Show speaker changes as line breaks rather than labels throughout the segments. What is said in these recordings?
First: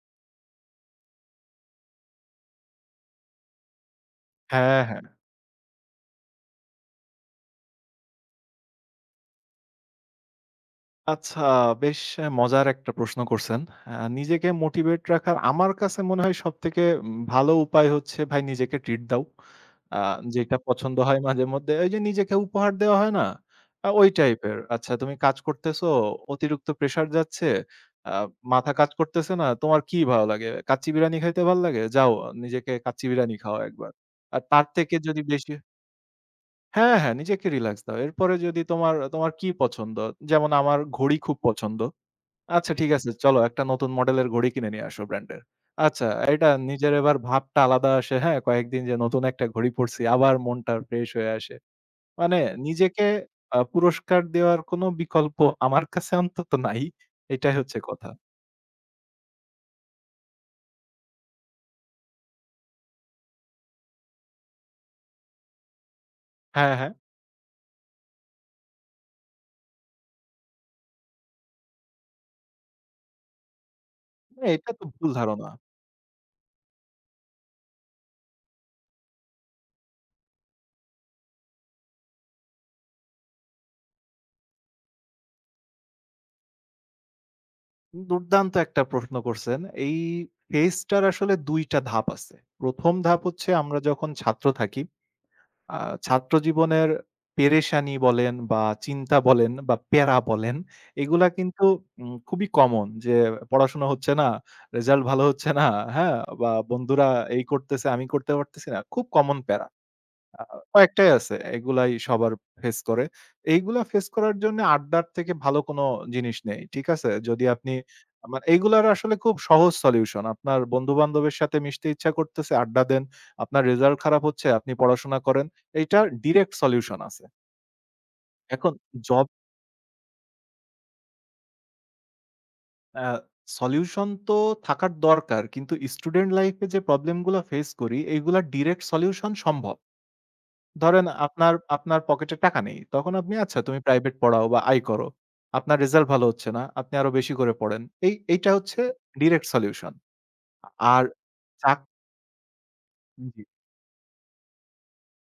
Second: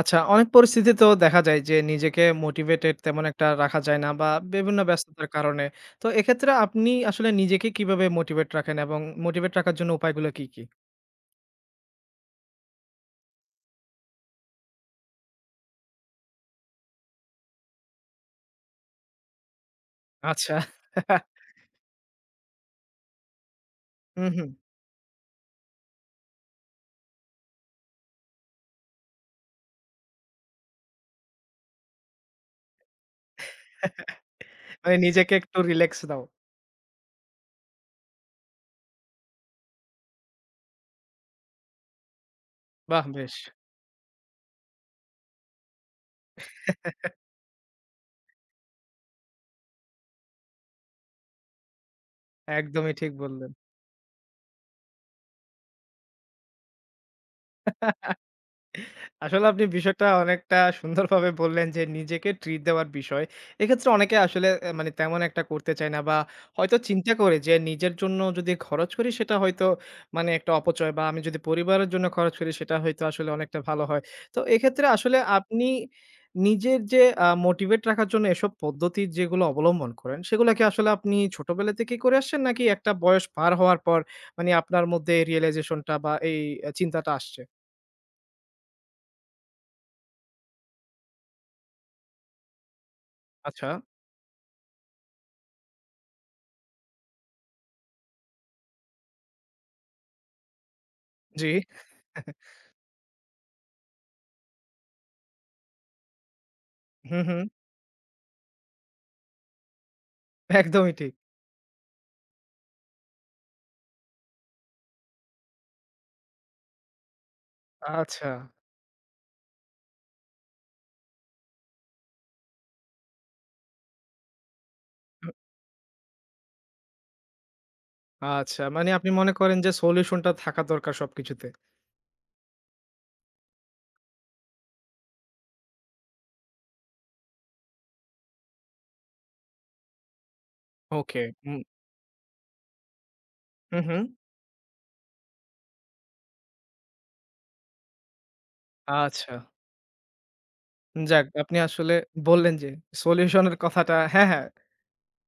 আচ্ছা, অনেক পরিস্থিতিতেও দেখা যায় যে নিজেকে মোটিভেটেড তেমন একটা রাখা যায় না বা বিভিন্ন
হ্যাঁ, হ্যাঁ।
ব্যস্ততার কারণে। তো এক্ষেত্রে আপনি আসলে নিজেকে কিভাবে মোটিভেট রাখেন এবং মোটিভেট রাখার জন্য উপায়গুলো কি, কি?
আচ্ছা বেশ মজার একটা প্রশ্ন করছেন। নিজেকে মোটিভেট রাখার আমার কাছে মনে হয় সবথেকে ভালো উপায় হচ্ছে ভাই নিজেকে ট্রিট দাও। আ
আচ্ছা।
যেটা পছন্দ হয় মাঝেমধ্যে ওই যে নিজেকে উপহার দেওয়া হয় না? ওই
হুম, হুম।
টাইপের। আচ্ছা তুমি কাজ করতেছো, অতিরিক্ত প্রেশার যাচ্ছে, আ মাথা কাজ করতেছে না, তোমার কি ভালো লাগে? কাচ্চি বিরানি খাইতে ভাল লাগে? যাও নিজেকে কাচ্চি বিরানি খাও একবার। আর তার থেকে
মানে
যদি
নিজেকে
বেশি
একটু রিল্যাক্স দাও।
হ্যাঁ, হ্যাঁ, নিজেকে রিল্যাক্স দাও। এরপরে যদি তোমার কি পছন্দ? যেমন আমার ঘড়ি খুব পছন্দ। আচ্ছা ঠিক
বাহ!
আছে
বেশ।
চলো একটা নতুন মডেলের ঘড়ি কিনে নিয়ে আসো ব্র্যান্ডের। আচ্ছা এটা নিজের এবার ভাবটা আলাদা আসে হ্যাঁ, কয়েকদিন যে নতুন একটা ঘড়ি পড়ছি আবার মনটা ফ্রেশ হয়ে আসে। মানে
একদমই
নিজেকে
ঠিক বললেন।
পুরস্কার দেওয়ার কোনো বিকল্প আমার কাছে অন্তত নাই। এটাই হচ্ছে কথা।
আসলে আপনি বিষয়টা অনেকটা সুন্দরভাবে বললেন যে নিজেকে ট্রিট দেওয়ার বিষয়। এক্ষেত্রে অনেকে আসলে মানে তেমন একটা করতে চায় না বা
হ্যাঁ,
হয়তো
হ্যাঁ,
চিন্তা করে যে নিজের জন্য যদি খরচ করি সেটা হয়তো মানে একটা অপচয় বা আমি যদি পরিবারের জন্য খরচ করি সেটা হয়তো আসলে অনেকটা ভালো হয়। তো
মানে এটা
এক্ষেত্রে
তো ভুল
আসলে
ধারণা।
আপনি নিজের যে মোটিভেট রাখার জন্য এসব পদ্ধতি যেগুলো অবলম্বন করেন সেগুলা কি আসলে আপনি ছোটবেলা থেকেই করে আসছেন নাকি একটা বয়স পার হওয়ার পর মানে আপনার মধ্যে এই রিয়ালাইজেশনটা বা এই চিন্তাটা আসছে?
দুর্দান্ত একটা প্রশ্ন করছেন। এই ফেজটার আসলে ২ টা ধাপ আছে। ১ম ধাপ হচ্ছে
আচ্ছা,
আমরা যখন ছাত্র থাকি, আ ছাত্র জীবনের পেরেশানি বলেন বা চিন্তা বলেন বা প্যারা বলেন, এগুলা
জি।
কিন্তু খুবই কমন যে পড়াশোনা হচ্ছে না, রেজাল্ট ভালো হচ্ছে না, হ্যাঁ? বা বন্ধুরা
হুম, হুম।
এই করতেছে, আমি করতে পারতেছি না। খুব কমন প্যারা। আ
একদমই
কয়েকটাই
ঠিক।
আছে। এগুলাই সবার ফেস করে। এইগুলা ফেস করার জন্য আড্ডার থেকে ভালো কোনো জিনিস নেই। ঠিক আছে? যদি আপনি
আচ্ছা,
আমার এইগুলার আসলে খুব সহজ সলিউশন। আপনার বন্ধু-বান্ধবের সাথে মিশতে ইচ্ছা করতেছে, আড্ডা দেন। আপনার রেজাল্ট খারাপ হচ্ছে, আপনি পড়াশোনা করেন। এইটার ডিরেক্ট সলিউশন আছে।
আচ্ছা।
এখন
মানে আপনি
জব
মনে করেন যে সলিউশনটা থাকা দরকার সবকিছুতে।
আ সলিউশন তো থাকার দরকার। কিন্তু স্টুডেন্ট লাইফ এ যে প্রবলেম গুলা ফেস করি, এইগুলার ডিরেক্ট সলিউশন সম্ভব। ধরেন
ওকে।
আপনার
উম
আপনার পকেটে টাকা নেই। তখন আপনি আচ্ছা
হু,
তুমি
হুম।
প্রাইভেট পড়াও বা আয় করো। আপনার রেজাল্ট ভালো হচ্ছে না। আপনি আরো বেশি করে পড়েন। এইটা হচ্ছে
আচ্ছা।
Direct solution. আর
যাক আপনি
চাক
আসলে বললেন যে
জি।
সলিউশন এর কথাটা হ্যাঁ, হ্যাঁ।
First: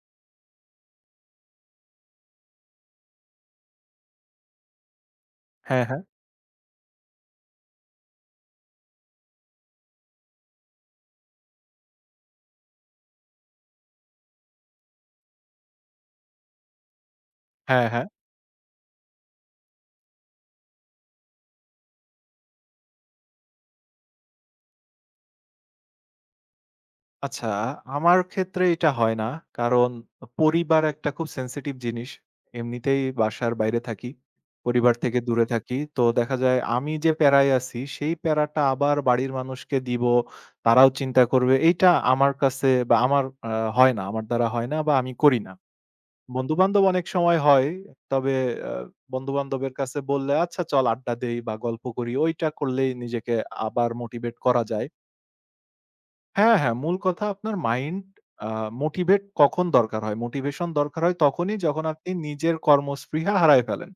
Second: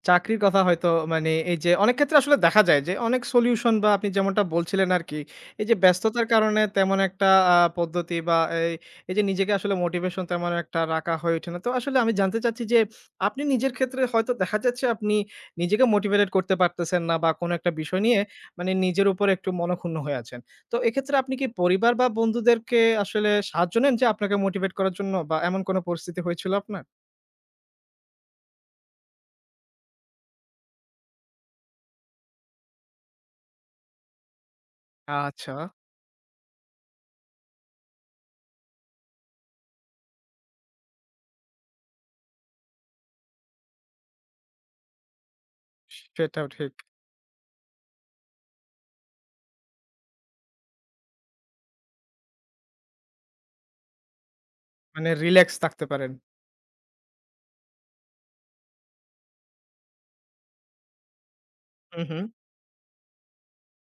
চাকরির কথা হয়তো মানে এই যে অনেক ক্ষেত্রে আসলে দেখা যায় যে অনেক সলিউশন বা আপনি যেমনটা বলছিলেন আরকি, এই যে
হ্যাঁ, হ্যাঁ।
ব্যস্ততার কারণে তেমন একটা পদ্ধতি বা এই যে নিজেকে আসলে মোটিভেশন তেমন একটা রাখা হয়ে ওঠে না। তো আসলে আমি জানতে চাচ্ছি যে আপনি নিজের ক্ষেত্রে হয়তো দেখা যাচ্ছে আপনি নিজেকে মোটিভেটেড করতে পারতেছেন না বা কোনো একটা
হ্যাঁ,
বিষয়
হ্যাঁ।
নিয়ে মানে নিজের উপর একটু মনক্ষুণ্ণ হয়ে আছেন। তো এক্ষেত্রে আপনি কি পরিবার বা বন্ধুদেরকে আসলে সাহায্য নেন যে আপনাকে মোটিভেট করার জন্য বা এমন কোনো পরিস্থিতি হয়েছিল আপনার?
আচ্ছা, আমার ক্ষেত্রে এটা হয় না। কারণ পরিবার একটা খুব sensitive জিনিস। এমনিতেই বাসার বাইরে থাকি। পরিবার থেকে দূরে
আচ্ছা,
থাকি। তো দেখা যায় আমি যে প্যারায় আছি সেই প্যারাটা আবার বাড়ির মানুষকে দিব, তারাও চিন্তা করবে। এইটা আমার কাছে বা আমার আ হয় না। আমার দ্বারা হয় না বা আমি করি না।
সেটাও ঠিক।
বন্ধু-বান্ধব অনেক সময় হয়। তবে আ বন্ধু-বান্ধবের কাছে বললে, "আচ্ছা চল আড্ডা দেই বা গল্প করি।" ওইটা করলেই নিজেকে আবার মোটিভেট করা যায়।
মানে রিল্যাক্স থাকতে পারেন।
হ্যাঁ, হ্যাঁ। মূল কথা আপনার মাইন্ড আ মোটিভেট কখন দরকার হয়? মোটিভেশন দরকার হয় তখনই যখন
হু,
আপনি
হু।
নিজের কর্মস্পৃহা হারায় ফেলেন।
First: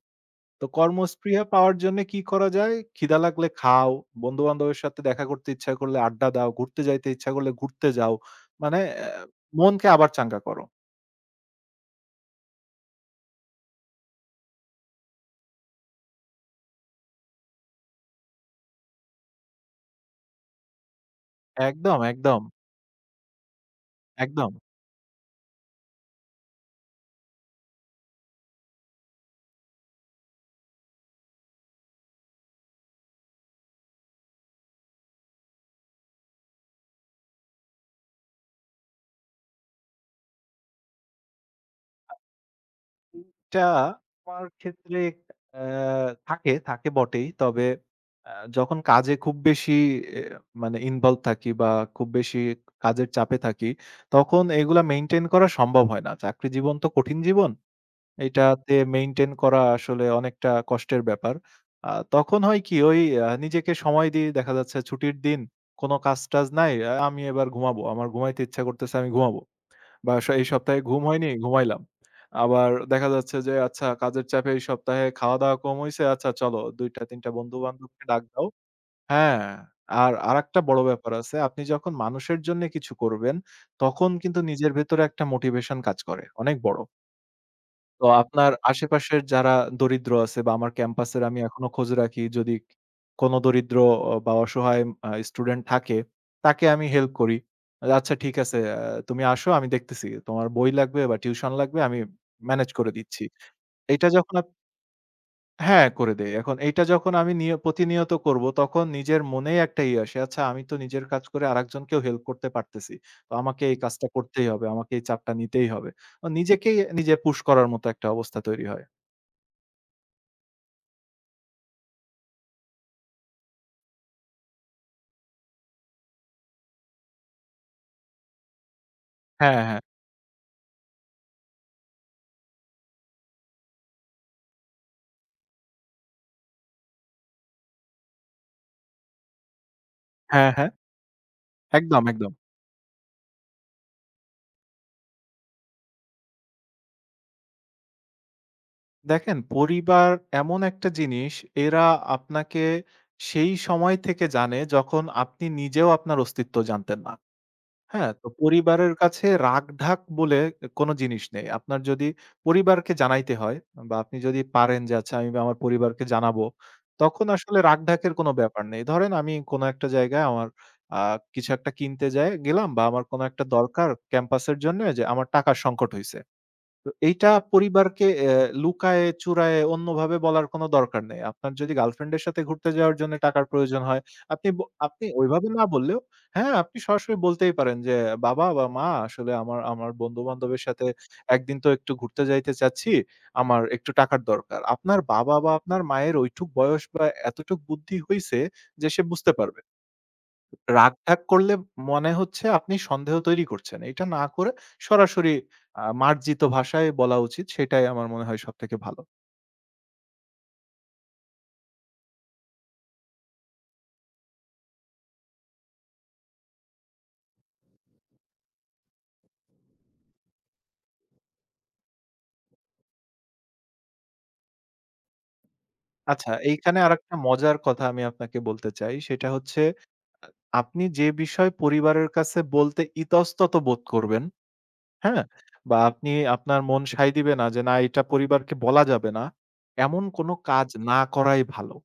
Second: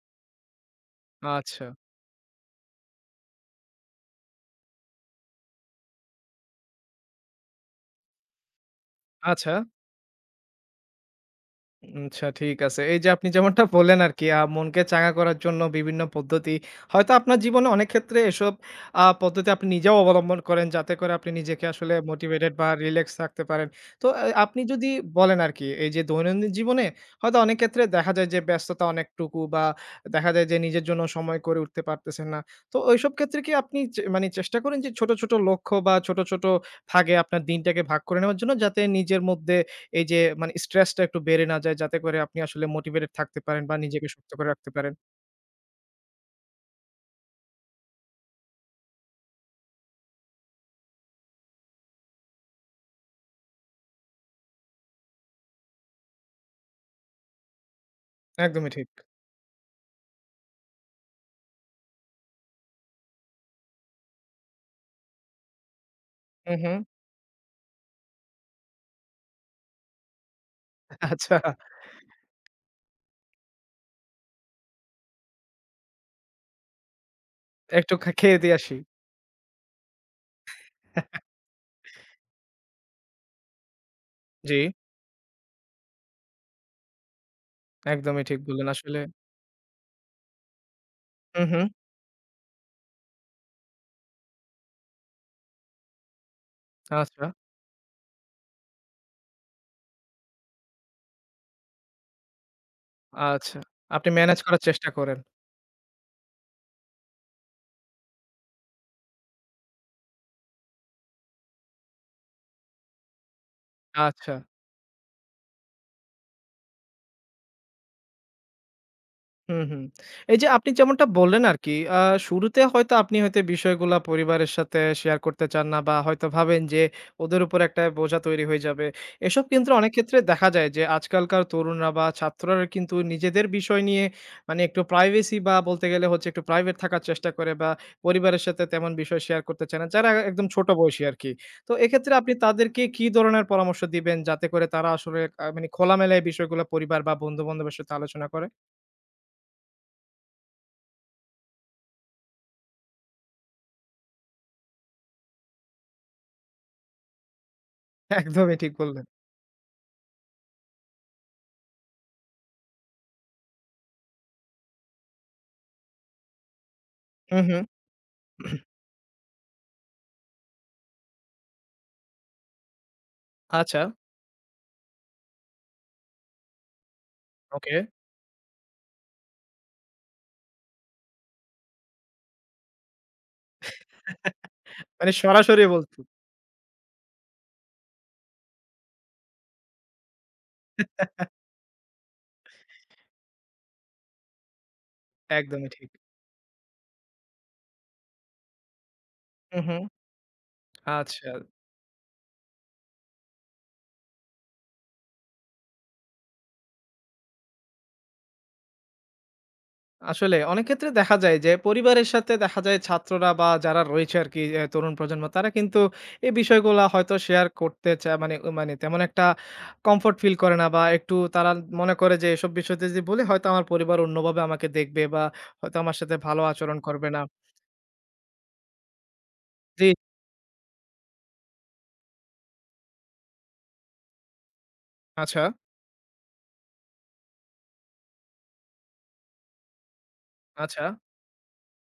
তো কর্মস্পৃহা
আচ্ছা,
পাওয়ার জন্যে কি করা যায়? খিদা লাগলে খাও, বন্ধু-বান্ধবের সাথে দেখা করতে ইচ্ছা করলে আড্ডা দাও, ঘুরতে যাইতে ইচ্ছা করলে ঘুরতে যাও। মানে
আচ্ছা।
মনকে আবার চাঙ্গা করো।
আচ্ছা ঠিক আছে। এই যে আপনি যেমনটা বললেন আরকি মনকে চাঙ্গা করার জন্য বিভিন্ন পদ্ধতি। হয়তো আপনার জীবনে অনেক ক্ষেত্রে এসব পদ্ধতি আপনি নিজেও অবলম্বন করেন যাতে করে আপনি নিজেকে আসলে
একদম, একদম,
মোটিভেটেড বা রিল্যাক্স রাখতে পারেন। তো
একদম।
আপনি যদি বলেন আরকি এই যে দৈনন্দিন জীবনে হয়তো অনেক ক্ষেত্রে দেখা যায় যে ব্যস্ততা অনেকটুকু বা দেখা যায় যে নিজের জন্য সময় করে উঠতে পারতেছেন না। তো ওইসব ক্ষেত্রে কি আপনি মানে চেষ্টা করেন যে ছোট, ছোট লক্ষ্য বা ছোট, ছোট ভাগে আপনার দিনটাকে ভাগ করে নেওয়ার জন্য যাতে নিজের মধ্যে এই যে মানে স্ট্রেসটা একটু বেড়ে না যায় যাতে করে আপনি আসলে মোটিভেটেড থাকতে
এটা
পারেন বা নিজেকে শক্ত
আমার
করে রাখতে পারেন।
ক্ষেত্রে আ থাকে, থাকে বটেই। তবে আ যখন কাজে খুব বেশি এ মানে ইনভলভ থাকি বা খুব বেশি কাজের চাপে থাকি, তখন এগুলা মেইনটেইন করা সম্ভব হয় না। চাকরি জীবন তো কঠিন জীবন।
একদমই
এটাতে
ঠিক।
মেইনটেইন করা আসলে অনেকটা কষ্টের ব্যাপার। তখন হয় কি ওই নিজেকে সময় দিয়ে দেখা যাচ্ছে ছুটির দিন, কোনো কাজ-টাজ
হুম,
নাই।
হুম।
আমি এবার ঘুমাবো। আমার ঘুমাইতে ইচ্ছা করতেছে, আমি ঘুমাবো। বা এই সপ্তাহে ঘুম হয়নি,
আচ্ছা
ঘুমাইলাম। আবার দেখা যাচ্ছে যে আচ্ছা কাজের চাপে এই সপ্তাহে খাওয়া-দাওয়া কম হইছে। আচ্ছা চলো ২ টা ৩ টা
একটু
বন্ধু-বান্ধবকে ডাক
খেয়ে
দাও।
দিয়ে আসি।
হ্যাঁ, আর আরেকটা বড় ব্যাপার আছে। আপনি যখন মানুষের জন্য কিছু করবেন, তখন কিন্তু
জি,
নিজের ভেতরে একটা মোটিভেশন কাজ করে। অনেক বড়। তো
একদমই ঠিক
আপনার
বললেন আসলে।
আশেপাশের যারা দরিদ্র আছে বা আমার ক্যাম্পাসের আমি
হুম, হুম।
এখনো খোঁজ রাখি। যদি কোনো দরিদ্র বা অসহায় স্টুডেন্ট থাকে, তাকে আমি হেল্প
আচ্ছা,
করি। আচ্ছা ঠিক আছে তুমি আসো আমি দেখতেছি। তোমার বই লাগবে বা টিউশন লাগবে আমি ম্যানেজ করে দিচ্ছি।
আচ্ছা।
এইটা
আপনি
যখন
ম্যানেজ
আপ
করার চেষ্টা করেন।
হ্যাঁ, করে দেই। এখন এইটা যখন আমি প্রতিনিয়ত করব তখন নিজের মনেই একটা ইয়ে আসে। আচ্ছা আমি তো নিজের কাজ করে আরেকজনকেও হেল্প করতে পারতেছি। তো আমাকে এই কাজটা
আচ্ছা।
করতেই হবে। আমাকে এই চাপটা নিতেই হবে। তো নিজেকেই নিজে পুশ করার মতো একটা অবস্থা তৈরি হয়।
হুম, হুম। এই যে আপনি যেমনটা বললেন আরকি, আ শুরুতে হয়তো আপনি হয়তো বিষয়গুলা পরিবারের সাথে শেয়ার করতে চান না বা হয়তো ভাবেন যে ওদের উপর একটা বোঝা তৈরি হয়ে যাবে। এসব
হ্যাঁ,
কিন্তু
হ্যাঁ।
অনেক ক্ষেত্রে দেখা যায় যে আজকালকার তরুণরা বা ছাত্ররা কিন্তু নিজেদের বিষয় নিয়ে মানে একটু প্রাইভেসি বা বলতে গেলে হচ্ছে একটু প্রাইভেট থাকার চেষ্টা করে বা পরিবারের সাথে তেমন বিষয় শেয়ার করতে চায় না। যারা একদম
হ্যাঁ,
ছোট
হ্যাঁ।
বয়সী আরকি। তো
একদম,
এক্ষেত্রে আপনি
একদম।
তাদেরকে কি ধরনের পরামর্শ দিবেন যাতে করে তারা আসলে মানে খোলামেলা এই বিষয়গুলো পরিবার বা বন্ধু-বান্ধবের সাথে আলোচনা করে?
দেখেন পরিবার এমন একটা জিনিস এরা আপনাকে সেই সময় থেকে জানে যখন আপনি নিজেও আপনার অস্তিত্ব জানতেন না। হ্যাঁ? তো
একদমই ঠিক
পরিবারের
বললেন।
কাছে রাখঢাক বলে কোনো জিনিস নেই। আপনার যদি পরিবারকে জানাইতে হয় বা আপনি যদি পারেন যে আচ্ছা আমি আমার পরিবারকে জানাবো, তখন
হুম,
আসলে
হুম।
রাখঢাকের কোনো ব্যাপার নেই। ধরেন আমি কোনো একটা জায়গায় আমার আ কিছু একটা কিনতে যাই গেলাম বা আমার কোনো একটা
আচ্ছা,
দরকার ক্যাম্পাসের জন্যে যে আমার টাকার সংকট হইছে। তো এইটা
ওকে।
পরিবারকে লুকায়ে চুরায়ে অন্যভাবে বলার কোনো দরকার নেই। আপনার যদি গার্লফ্রেন্ডের সাথে ঘুরতে যাওয়ার জন্য টাকার প্রয়োজন হয়, আপনি ব আপনি
মানে
ওইভাবে না
সরাসরি
বললেও
বলছি।
হ্যাঁ, আপনি সরাসরি বলতেই পারেন যে, "বাবা বা মা আসলে আমার আমার বন্ধু-বান্ধবের সাথে একদিন তো একটু ঘুরতে যাইতে চাচ্ছি। আমার একটু টাকার দরকার।" আপনার বাবা বা
একদমই
আপনার
ঠিক।
মায়ের ওইটুক বয়স বা এতটুক বুদ্ধি হইছে যে সে বুঝতে পারবে।
হুম, হুম।
রাগ-ঢাগ
আচ্ছা।
করলে মনে হচ্ছে আপনি সন্দেহ তৈরি করছেন। এটা না করে সরাসরি মার্জিত ভাষায় বলা উচিত। সেটাই আমার মনে হয় সবথেকে ভালো।
আসলে অনেক ক্ষেত্রে দেখা যায় যে পরিবারের সাথে দেখা যায় ছাত্ররা বা যারা রয়েছে আরকি তরুণ প্রজন্ম তারা কিন্তু এই বিষয়গুলা হয়তো শেয়ার করতে চায় মানে তেমন একটা কমফোর্ট ফিল করে না বা একটু তারা মনে করে যে এসব বিষয়তে যদি বলি হয়তো আমার পরিবার অন্যভাবে আমাকে দেখবে বা হয়তো আমার সাথে
আচ্ছা
ভালো আচরণ
এইখানে
করবে
আরেকটা
না।
মজার কথা আমি আপনাকে বলতে চাই। সেটা হচ্ছে
জি,
আ আপনি যে বিষয় পরিবারের কাছে বলতে ইতস্তত বোধ করবেন, হ্যাঁ?
আচ্ছা,
বা আপনি আপনার মন সায় দিবে না যে না এটা পরিবারকে বলা যাবে না। এমন কোনো কাজ
আচ্ছা।
না করাই ভালো।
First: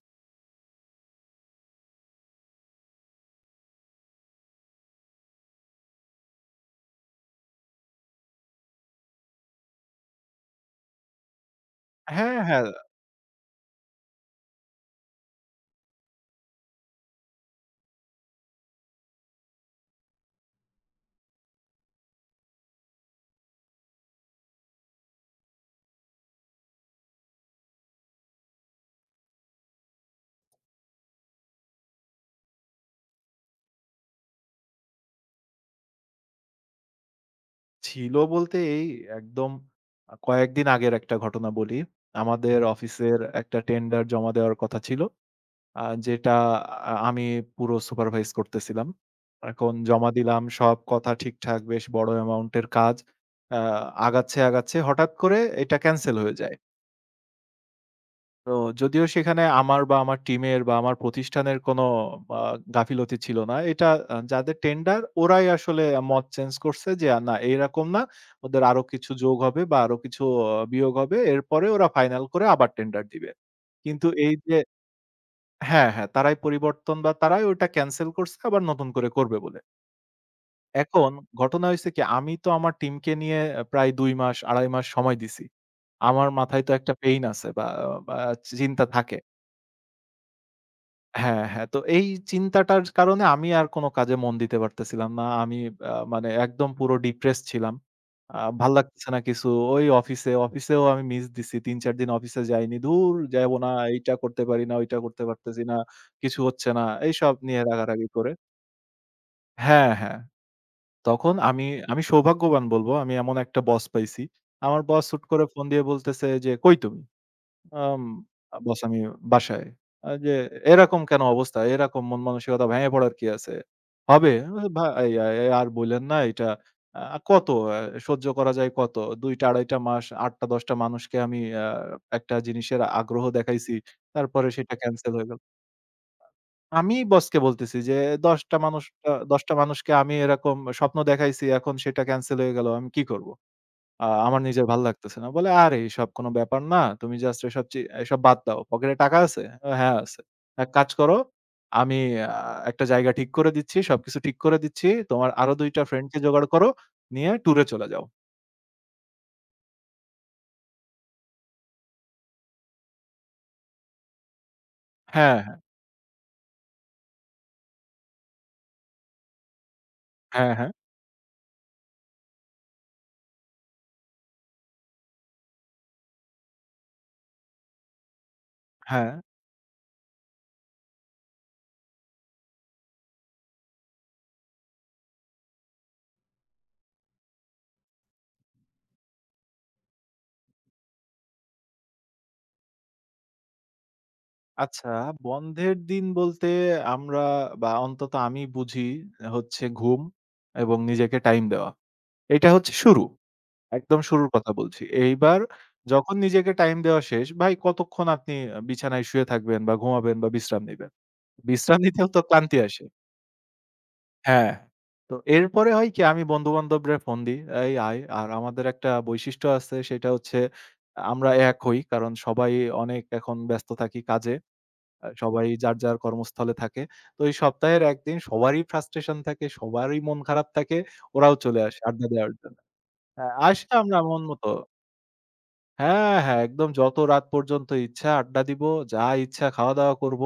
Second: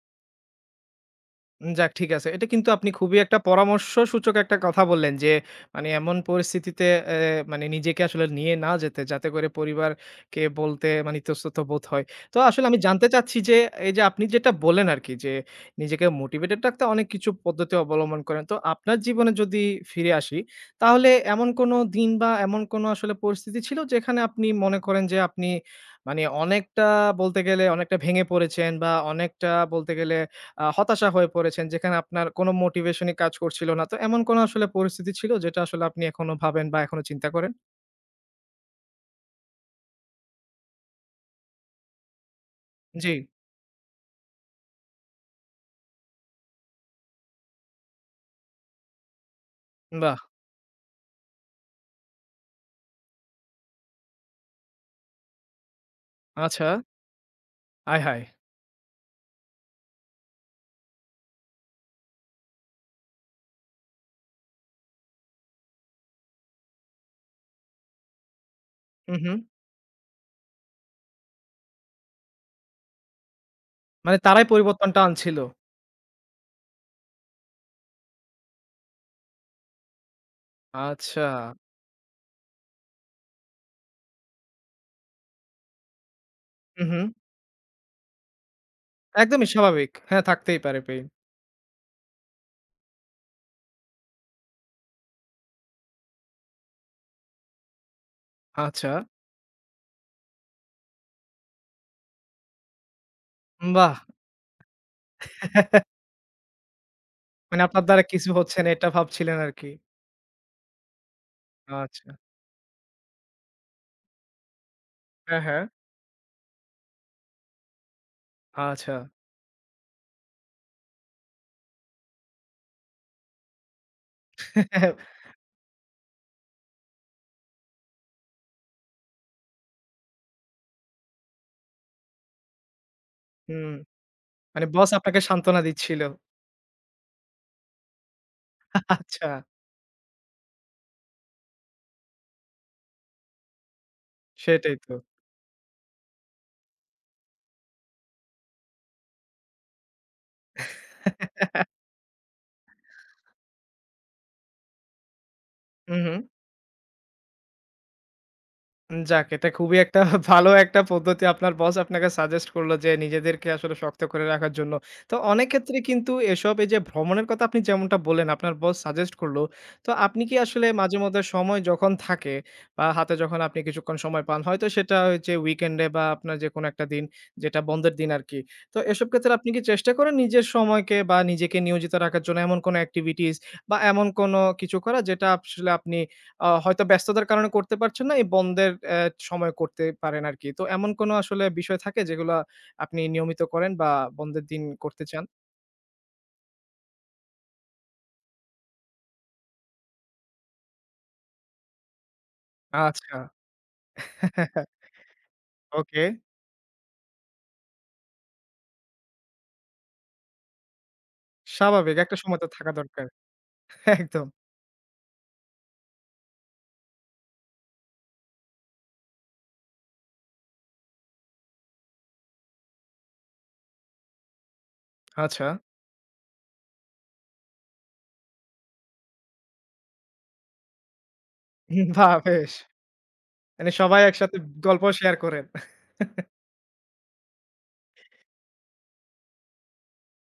যাক ঠিক আছে। এটা কিন্তু আপনি খুবই একটা পরামর্শ সূচক একটা কথা বললেন যে, মানে এমন পরিস্থিতিতে এ মানে নিজেকে আসলে নিয়ে না যেতে, যাতে করে পরিবারকে বলতে মানে ইতস্তত বোধ হয়। তো
হ্যাঁ,
আসলে
হ্যাঁ।
আমি জানতে চাচ্ছি যে, এই যে আপনি যেটা বললেন আরকি যে, নিজেকে মোটিভেটেড রাখতে অনেক কিছু পদ্ধতি অবলম্বন করেন। তো আপনার জীবনে যদি ফিরে আসি, তাহলে এমন কোনো দিন বা এমন কোনো আসলে পরিস্থিতি ছিল যেখানে আপনি মনে করেন যে আপনি মানে অনেকটা বলতে গেলে অনেকটা ভেঙে পড়েছেন বা অনেকটা বলতে গেলে হতাশা হয়ে পড়েছেন, যেখানে আপনার কোনো মোটিভেশনই কাজ করছিল না। তো এমন কোনো আসলে পরিস্থিতি ছিল যেটা আসলে আপনি এখনো ভাবেন বা এখনো চিন্তা করেন?
ছিল বলতে এই একদম কয়েকদিন আগের একটা ঘটনা বলি। আমাদের
জি,
অফিসের একটা টেন্ডার জমা দেওয়ার কথা ছিল। আ যেটা আমি পুরো সুপারভাইজ করতেছিলাম। এখন জমা
বাহ!
দিলাম, সব কথা ঠিকঠাক, বেশ বড় অ্যামাউন্ট এর কাজ। আ আগাচ্ছে, আগাচ্ছে। হঠাৎ করে এটা ক্যানসেল হয়ে যায়।
আচ্ছা। আয়হায়!
তো যদিও সেখানে আমার বা আমার টিমের বা আমার প্রতিষ্ঠানের কোনো আ গাফিলতি ছিল না। এটা যাদের টেন্ডার ওরাই আসলে মত চেঞ্জ করছে যে না এরকম না। ওদের আরো কিছু
হু, হু।
যোগ হবে বা আরো কিছু বিয়োগ হবে। এরপরে ওরা ফাইনাল করে আবার টেন্ডার দিবে। কিন্তু
মানে
এই
তারাই
যে
পরিবর্তনটা আনছিল।
হ্যাঁ, হ্যাঁ তারাই পরিবর্তন বা তারাই ওটা ক্যানসেল করছে আবার নতুন করে করবে বলে। এখন
আচ্ছা।
ঘটনা হইছে কি আমি তো আমার টিমকে নিয়ে প্রায় ২ মাস ২.৫ মাস সময় দিছি। আমার মাথায় তো
হু,
একটা
হু।
পেইন আছে বা বা চিন্তা থাকে।
একদমই স্বাভাবিক। হ্যাঁ, থাকতেই পারে পেইন।
হ্যাঁ, হ্যাঁ। তো এই চিন্তাটার কারণে আমি আর কোন কাজে মন দিতে পারতেছিলাম না। আমি মানে একদম পুরো ডিপ্রেসড ছিলাম। ভাল
আচ্ছা।
লাগতেছে না কিছু। অফিসেও আমি মিস দিছি। ৩-৪ দিন অফিসে যাইনি। ধুর যাইব না,
বাহ!
এইটা করতে পারি না, ওইটা করতে পারতেছি না, কিছু হচ্ছে না। এইসব
মানে
নিয়ে
আপনার দ্বারা
রাগারাগি
কিছু
করে
হচ্ছে না এটা ভাবছিলেন আরকি।
হ্যাঁ, হ্যাঁ। তখন আমি
আচ্ছা।
সৌভাগ্যবান বলব আমি এমন একটা বস পাইছি। আমার বস হুট
হ্যাঁ,
করে
হ্যাঁ।
ফোন দিয়ে বলতেছে যে, "কই তুমি?" আম বস
আচ্ছা।
আমি বাসায়। যে এরকম কেন অবস্থা? এরকম মন মানসিকতা ভেঙে পড়ার কি আছে? হবে। ভাই আর বইলেন না এটা কত আ সহ্য করা যায় কত? ২ টা ২.৫ টা মাস ৮ টা ১০ টা মানুষকে আমি একটা জিনিসের আগ্রহ
হুম।
দেখাইছি। তারপরে
মানে
সেটা
বস
ক্যানসেল
আপনাকে
হয়ে গেল।
সান্ত্বনা দিচ্ছিল।
আমিই বসকে বলতেছি যে ১০ টা মানুষ আ
আচ্ছা।
১০ টা মানুষকে আমি এরকম স্বপ্ন দেখাইছি এখন সেটা ক্যানসেল হয়ে গেল। আমি কি করব? আমার নিজের
সেটাই
ভাল
তো।
লাগতেছে না। বলে, "আরে এসব কোনো ব্যাপার না। তুমি জাস্ট এসব বাদ দাও। পকেটে টাকা আছে?" "ও হ্যাঁ আছে।" "এক কাজ করো, আমি আ একটা জায়গা ঠিক করে দিচ্ছি, সবকিছু ঠিক করে দিচ্ছি। তোমার আরো ২ টা
হু, হু।
ফ্রেন্ডকে জোগাড় করো, নিয়ে ট্যুরে চলে যাও।"
যাক এটা খুবই একটা ভালো একটা পদ্ধতি আপনার বস আপনাকে সাজেস্ট করলো যে নিজেদেরকে আসলে শক্ত করে রাখার জন্য। তো
হ্যাঁ,
অনেক
হ্যাঁ।
ক্ষেত্রে কিন্তু এসব এই যে ভ্রমণের কথা আপনি যেমনটা বললেন আপনার বস সাজেস্ট করলো। তো আপনি কি
হ্যাঁ,
আসলে
হ্যাঁ।
মাঝেমধ্যে সময় যখন থাকে বা হাতে যখন আপনি কিছুক্ষণ সময় পান হয়তো সেটা হচ্ছে উইকেন্ডে বা আপনার যে কোনো একটা দিন যেটা বন্ধের দিন আরকি। তো এসব
হ্যাঁ।
ক্ষেত্রে আপনি কি চেষ্টা করেন নিজের সময়কে বা নিজেকে নিয়োজিত রাখার জন্য এমন কোনো এক্টিভিটিস বা এমন কোনো কিছু করা যেটা আসলে আপনি হয়তো ব্যস্ততার কারণে করতে পারছেন না। এই বন্ধের সময় করতে পারেন আরকি। তো এমন কোনো আসলে বিষয় থাকে যেগুলা আপনি নিয়মিত করেন বা বন্ধের দিন
আচ্ছা,
করতে চান?
বন্ধের দিন বলতে আমরা বা অন্তত আমি বুঝি হচ্ছে ঘুম এবং নিজেকে টাইম দেওয়া। এটা হচ্ছে শুরু।
আচ্ছা।
একদম শুরুর কথা বলছি। এইবার
ওকে।
যখন নিজেকে টাইম দেওয়া শেষ, ভাই কতক্ষণ আপনি বিছানায় শুয়ে থাকবেন বা ঘুমাবেন বা বিশ্রাম নিবেন? বিশ্রাম
স্বাভাবিক
নিতেও
একটা
তো
সময় তো
ক্লান্তি
থাকা
আসে।
দরকার। একদম।
হ্যাঁ। তো এরপরে হয় কি আমি বন্ধু-বান্ধবরে ফোন দিই, "এই আয়।" আর আমাদের একটা বৈশিষ্ট্য আছে সেটা হচ্ছে আমরা এক হই। কারণ সবাই অনেক এখন ব্যস্ত থাকি কাজে।
আচ্ছা।
সবাই যার, যার কর্মস্থলে থাকে। তো এই সপ্তাহের ১ দিন সবারই frustration থাকে, সবারই মন খারাপ থাকে। ওরাও চলে আসে আড্ডা
বাহ!
দেওয়ার
বেশ।
জন্য। হ্যাঁ, আসে
মানে
আমরা
সবাই
মন
একসাথে
মতো
গল্প শেয়ার করেন।
হ্যাঁ, হ্যাঁ, একদম যত রাত পর্যন্ত ইচ্ছা আড্ডা দিব, যা ইচ্ছা খাওয়া-দাওয়া করব।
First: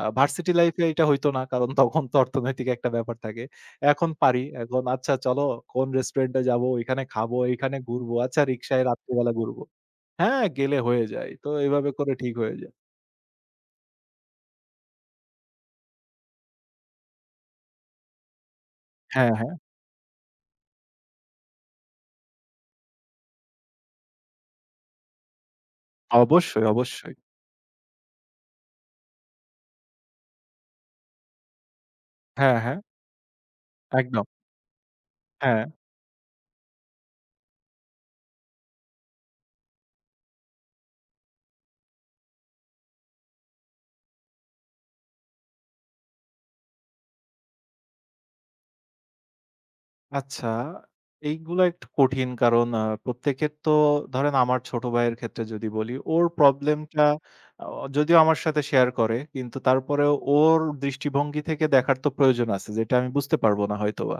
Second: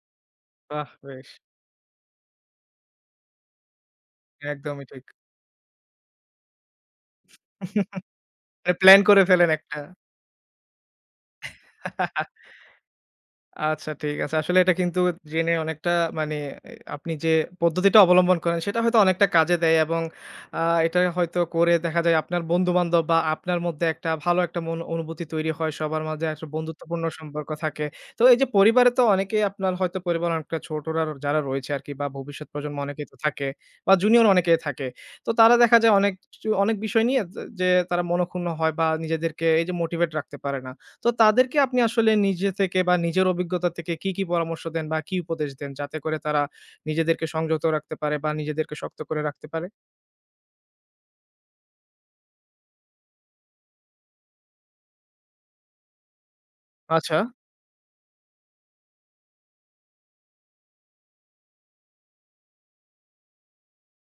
ভার্সিটি লাইফ এ
বাহ!
এটা হইতো
বেশ।
না। কারণ তখন তো অর্থনৈতিক একটা ব্যাপার থাকে। এখন পারি। এখন
একদমই ঠিক।
আচ্ছা চলো কোন রেস্টুরেন্টে যাব, ওইখানে খাবো, এইখানে ঘুরবো। আচ্ছা রিক্সায়
প্ল্যান করে
রাত্রিবেলা
ফেলেন
ঘুরবো।
একটা।
হ্যাঁ, গেলে হয়ে যায়। তো এভাবে করে ঠিক হয়ে যায়।
আচ্ছা ঠিক আছে। আসলে এটা কিন্তু জেনে অনেকটা মানে আপনি যে পদ্ধতিটা অবলম্বন করেন সেটা হয়তো অনেকটা
হ্যাঁ,
কাজে
হ্যাঁ।
দেয় এবং আ এটা হয়তো করে দেখা যায় আপনার বন্ধু-বান্ধব বা আপনার মধ্যে একটা ভালো একটা মন অনুভূতি তৈরি হয়। সবার মাঝে একটা
অবশ্যই,
বন্ধুত্বপূর্ণ
অবশ্যই।
সম্পর্ক থাকে। তো এই যে পরিবারে তো অনেকেই আপনার হয়তো পরিবারের অনেকটা ছোটরা যারা রয়েছে আরকি বা ভবিষ্যৎ
হ্যাঁ,
প্রজন্ম
হ্যাঁ।
অনেকেই তো থাকে বা
একদম।
জুনিয়র অনেকেই থাকে। তো তারা
হ্যাঁ।
দেখা যায় অনেক কিছু অনেক বিষয় নিয়ে যে তারা মনক্ষুণ্ণ হয় বা নিজেদেরকে এই যে মোটিভেট রাখতে পারে না। তো তাদেরকে আপনি আসলে নিজে থেকে বা নিজের অভিজ্ঞতা থেকে কি, কি পরামর্শ দেন বা কি উপদেশ দেন? যাতে করে তারা নিজেদেরকে সংযত রাখতে পারে বা নিজেদেরকে শক্ত করে রাখতে পারে?
আচ্ছা, এইগুলা একটু কঠিন কারণ প্রত্যেকের তো ধরেন আমার ছোট ভাইয়ের ক্ষেত্রে যদি বলি, ওর প্রবলেমটা
আচ্ছা,
আ যদিও আমার সাথে শেয়ার করে কিন্তু তারপরেও ওর দৃষ্টিভঙ্গি থেকে দেখার তো প্রয়োজন আছে যেটা আমি বুঝতে পারব না হয়তোবা।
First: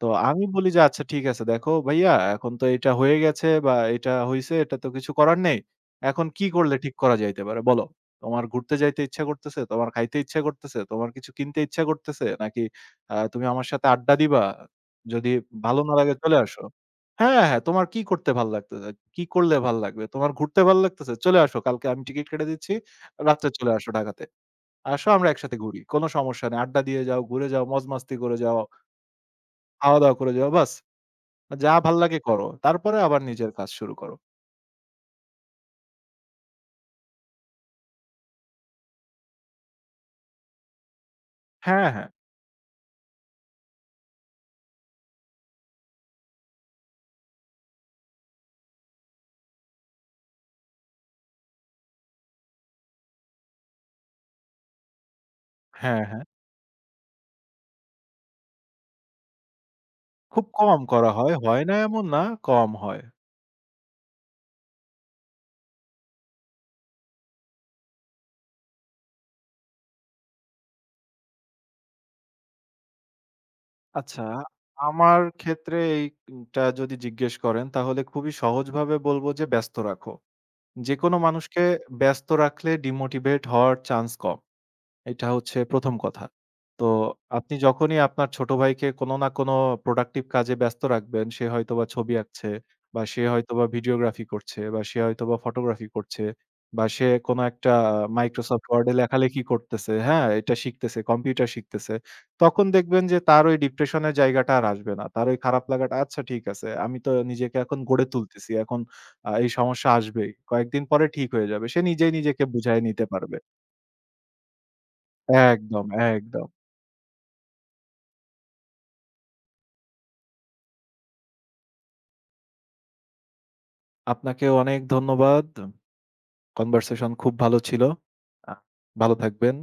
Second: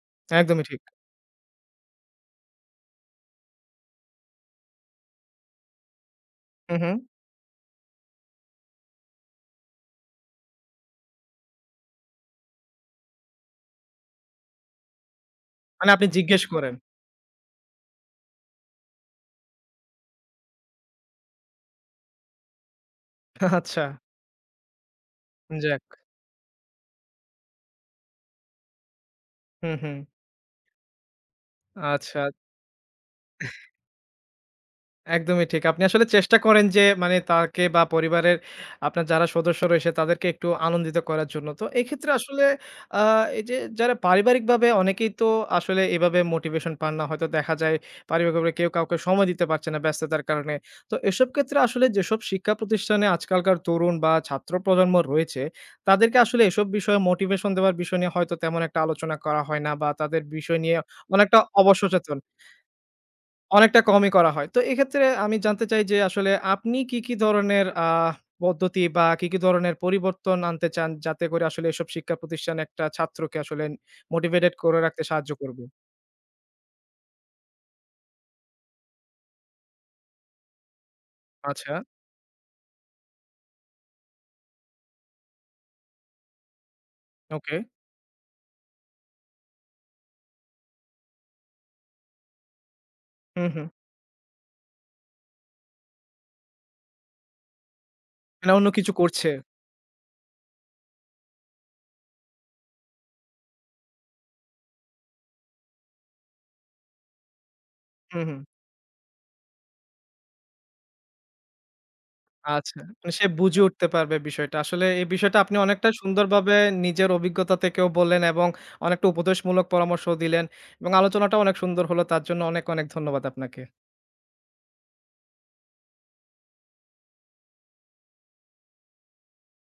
তো আমি
একদমই
বলি যে,
ঠিক।
"আচ্ছা ঠিক আছে দেখো ভাইয়া এখন তো এটা হয়ে গেছে বা এটা হইছে এটা তো কিছু করার নেই। এখন কি করলে
হু, হু।
ঠিক করা যাইতে পারে বলো? তোমার ঘুরতে যাইতে ইচ্ছা করতেছে? তোমার খাইতে ইচ্ছা করতেছে? তোমার কিছু কিনতে ইচ্ছা করতেছে? নাকি তুমি আমার সাথে আড্ডা দিবা? যদি ভালো
মানে
না
আপনি
লাগে চলে
জিজ্ঞেস
আসো।"
করেন।
হ্যাঁ, হ্যাঁ, "তোমার কি করতে ভাল লাগতেছে? কি করলে ভাল লাগবে? তোমার ঘুরতে ভাল লাগতেছে? চলে আসো। কালকে আমি টিকিট কেটে দিচ্ছি। রাত্রে চলে
আচ্ছা,
আসো ঢাকাতে। আসো আমরা একসাথে ঘুরি।
যাক।
কোনো সমস্যা নেই। আড্ডা দিয়ে যাও, ঘুরে যাও, মজমাস্তি করে যাও,
হু, হু।
খাওয়া-দাওয়া করে যাও। বাস।" যা
আচ্ছা।
ভাল্লাগে করো। তারপরে আবার নিজের কাজ শুরু করো।
একদমই ঠিক। আপনি আসলে চেষ্টা করেন যে মানে তাকে বা পরিবারের আপনার যারা সদস্য রয়েছে তাদেরকে একটু আনন্দিত করার জন্য। তো
হ্যাঁ, হ্যাঁ।
এক্ষেত্রে আসলে আ এই যে যারা পারিবারিকভাবে অনেকেই তো আসলে এভাবে মোটিভেশন পান না। হয়তো দেখা যায় পারিবারিকভাবে কেউ কাউকে সময় দিতে পারছে না ব্যস্ততার কারণে। তো এসব ক্ষেত্রে আসলে যেসব শিক্ষা প্রতিষ্ঠানে আজকালকার তরুণ বা ছাত্র প্রজন্ম রয়েছে,
হ্যাঁ,
তাদেরকে
হ্যাঁ।
আসলে এসব বিষয়ে মোটিভেশন দেওয়ার বিষয় নিয়ে হয়তো তেমন একটা আলোচনা করা হয় না বা তাদের
খুব
বিষয় নিয়ে
কম করা হয়।
অনেকটা
হয় না এমন
অবসচেতন।
না, কম হয়।
অনেকটা কমই করা হয়। তো এক্ষেত্রে আমি জানতে চাই যে আসলে আপনি কি, কি ধরনের পদ্ধতি বা কি, কি ধরনের পরিবর্তন আনতে চান যাতে করে আসলে এসব শিক্ষা প্রতিষ্ঠান একটা ছাত্রকে আসলে
আচ্ছা,
মোটিভেটেড করে রাখতে
আমার
সাহায্য করবে?
ক্ষেত্রে এইটা যদি জিজ্ঞেস করেন তাহলে খুবই সহজভাবে বলব যে ব্যস্ত রাখো। যেকোনো মানুষকে
আচ্ছা,
ব্যস্ত রাখলে ডিমোটিভেট হওয়ার চান্স কম। এটা হচ্ছে ১ম কথা। তো আপনি
ওকে।
যখনই আপনার ছোট ভাইকে কোনো না কোনো productive কাজে ব্যস্ত রাখবেন, সে হয়তোবা ছবি আঁকছে বা সে
হুম,
হয়তোবা
হুম।
ভিডিওগ্রাফি করছে বা সে হয়তোবা ফটোগ্রাফি করছে বা সে কোনো একটা
মানে
Microsoft
অন্য
Word
কিছু
এ
করছে।
লেখালেখি করতেছে, হ্যাঁ? এটা শিখতেছে, কম্পিউটার শিখতেছে। তখন দেখবেন যে তার ওই ডিপ্রেশন এর জায়গাটা আর আসবে না। তার ওই খারাপ লাগাটা, "আচ্ছা ঠিক আছে, আমি তো নিজেকে এখন গড়ে
হুম, হুম।
তুলতেছি। এখন এই সমস্যা আসবেই। কয়েকদিন পরে ঠিক হয়ে যাবে।" সে নিজেই নিজেকে
আচ্ছা।
বুঝায় নিতে
মানে সে
পারবে।
বুঝে উঠতে পারবে বিষয়টা। আসলে এই বিষয়টা আপনি
একদম,
অনেকটা
একদম।
সুন্দরভাবে নিজের অভিজ্ঞতা থেকেও বললেন এবং অনেকটা উপদেশমূলক পরামর্শও দিলেন এবং আলোচনাটাও অনেক সুন্দর হলো। তার জন্য অনেক, অনেক ধন্যবাদ আপনাকে।
আপনাকেও অনেক ধন্যবাদ। কনভারসেশন খুব ভালো ছিল। আ ভালো থাকবেন।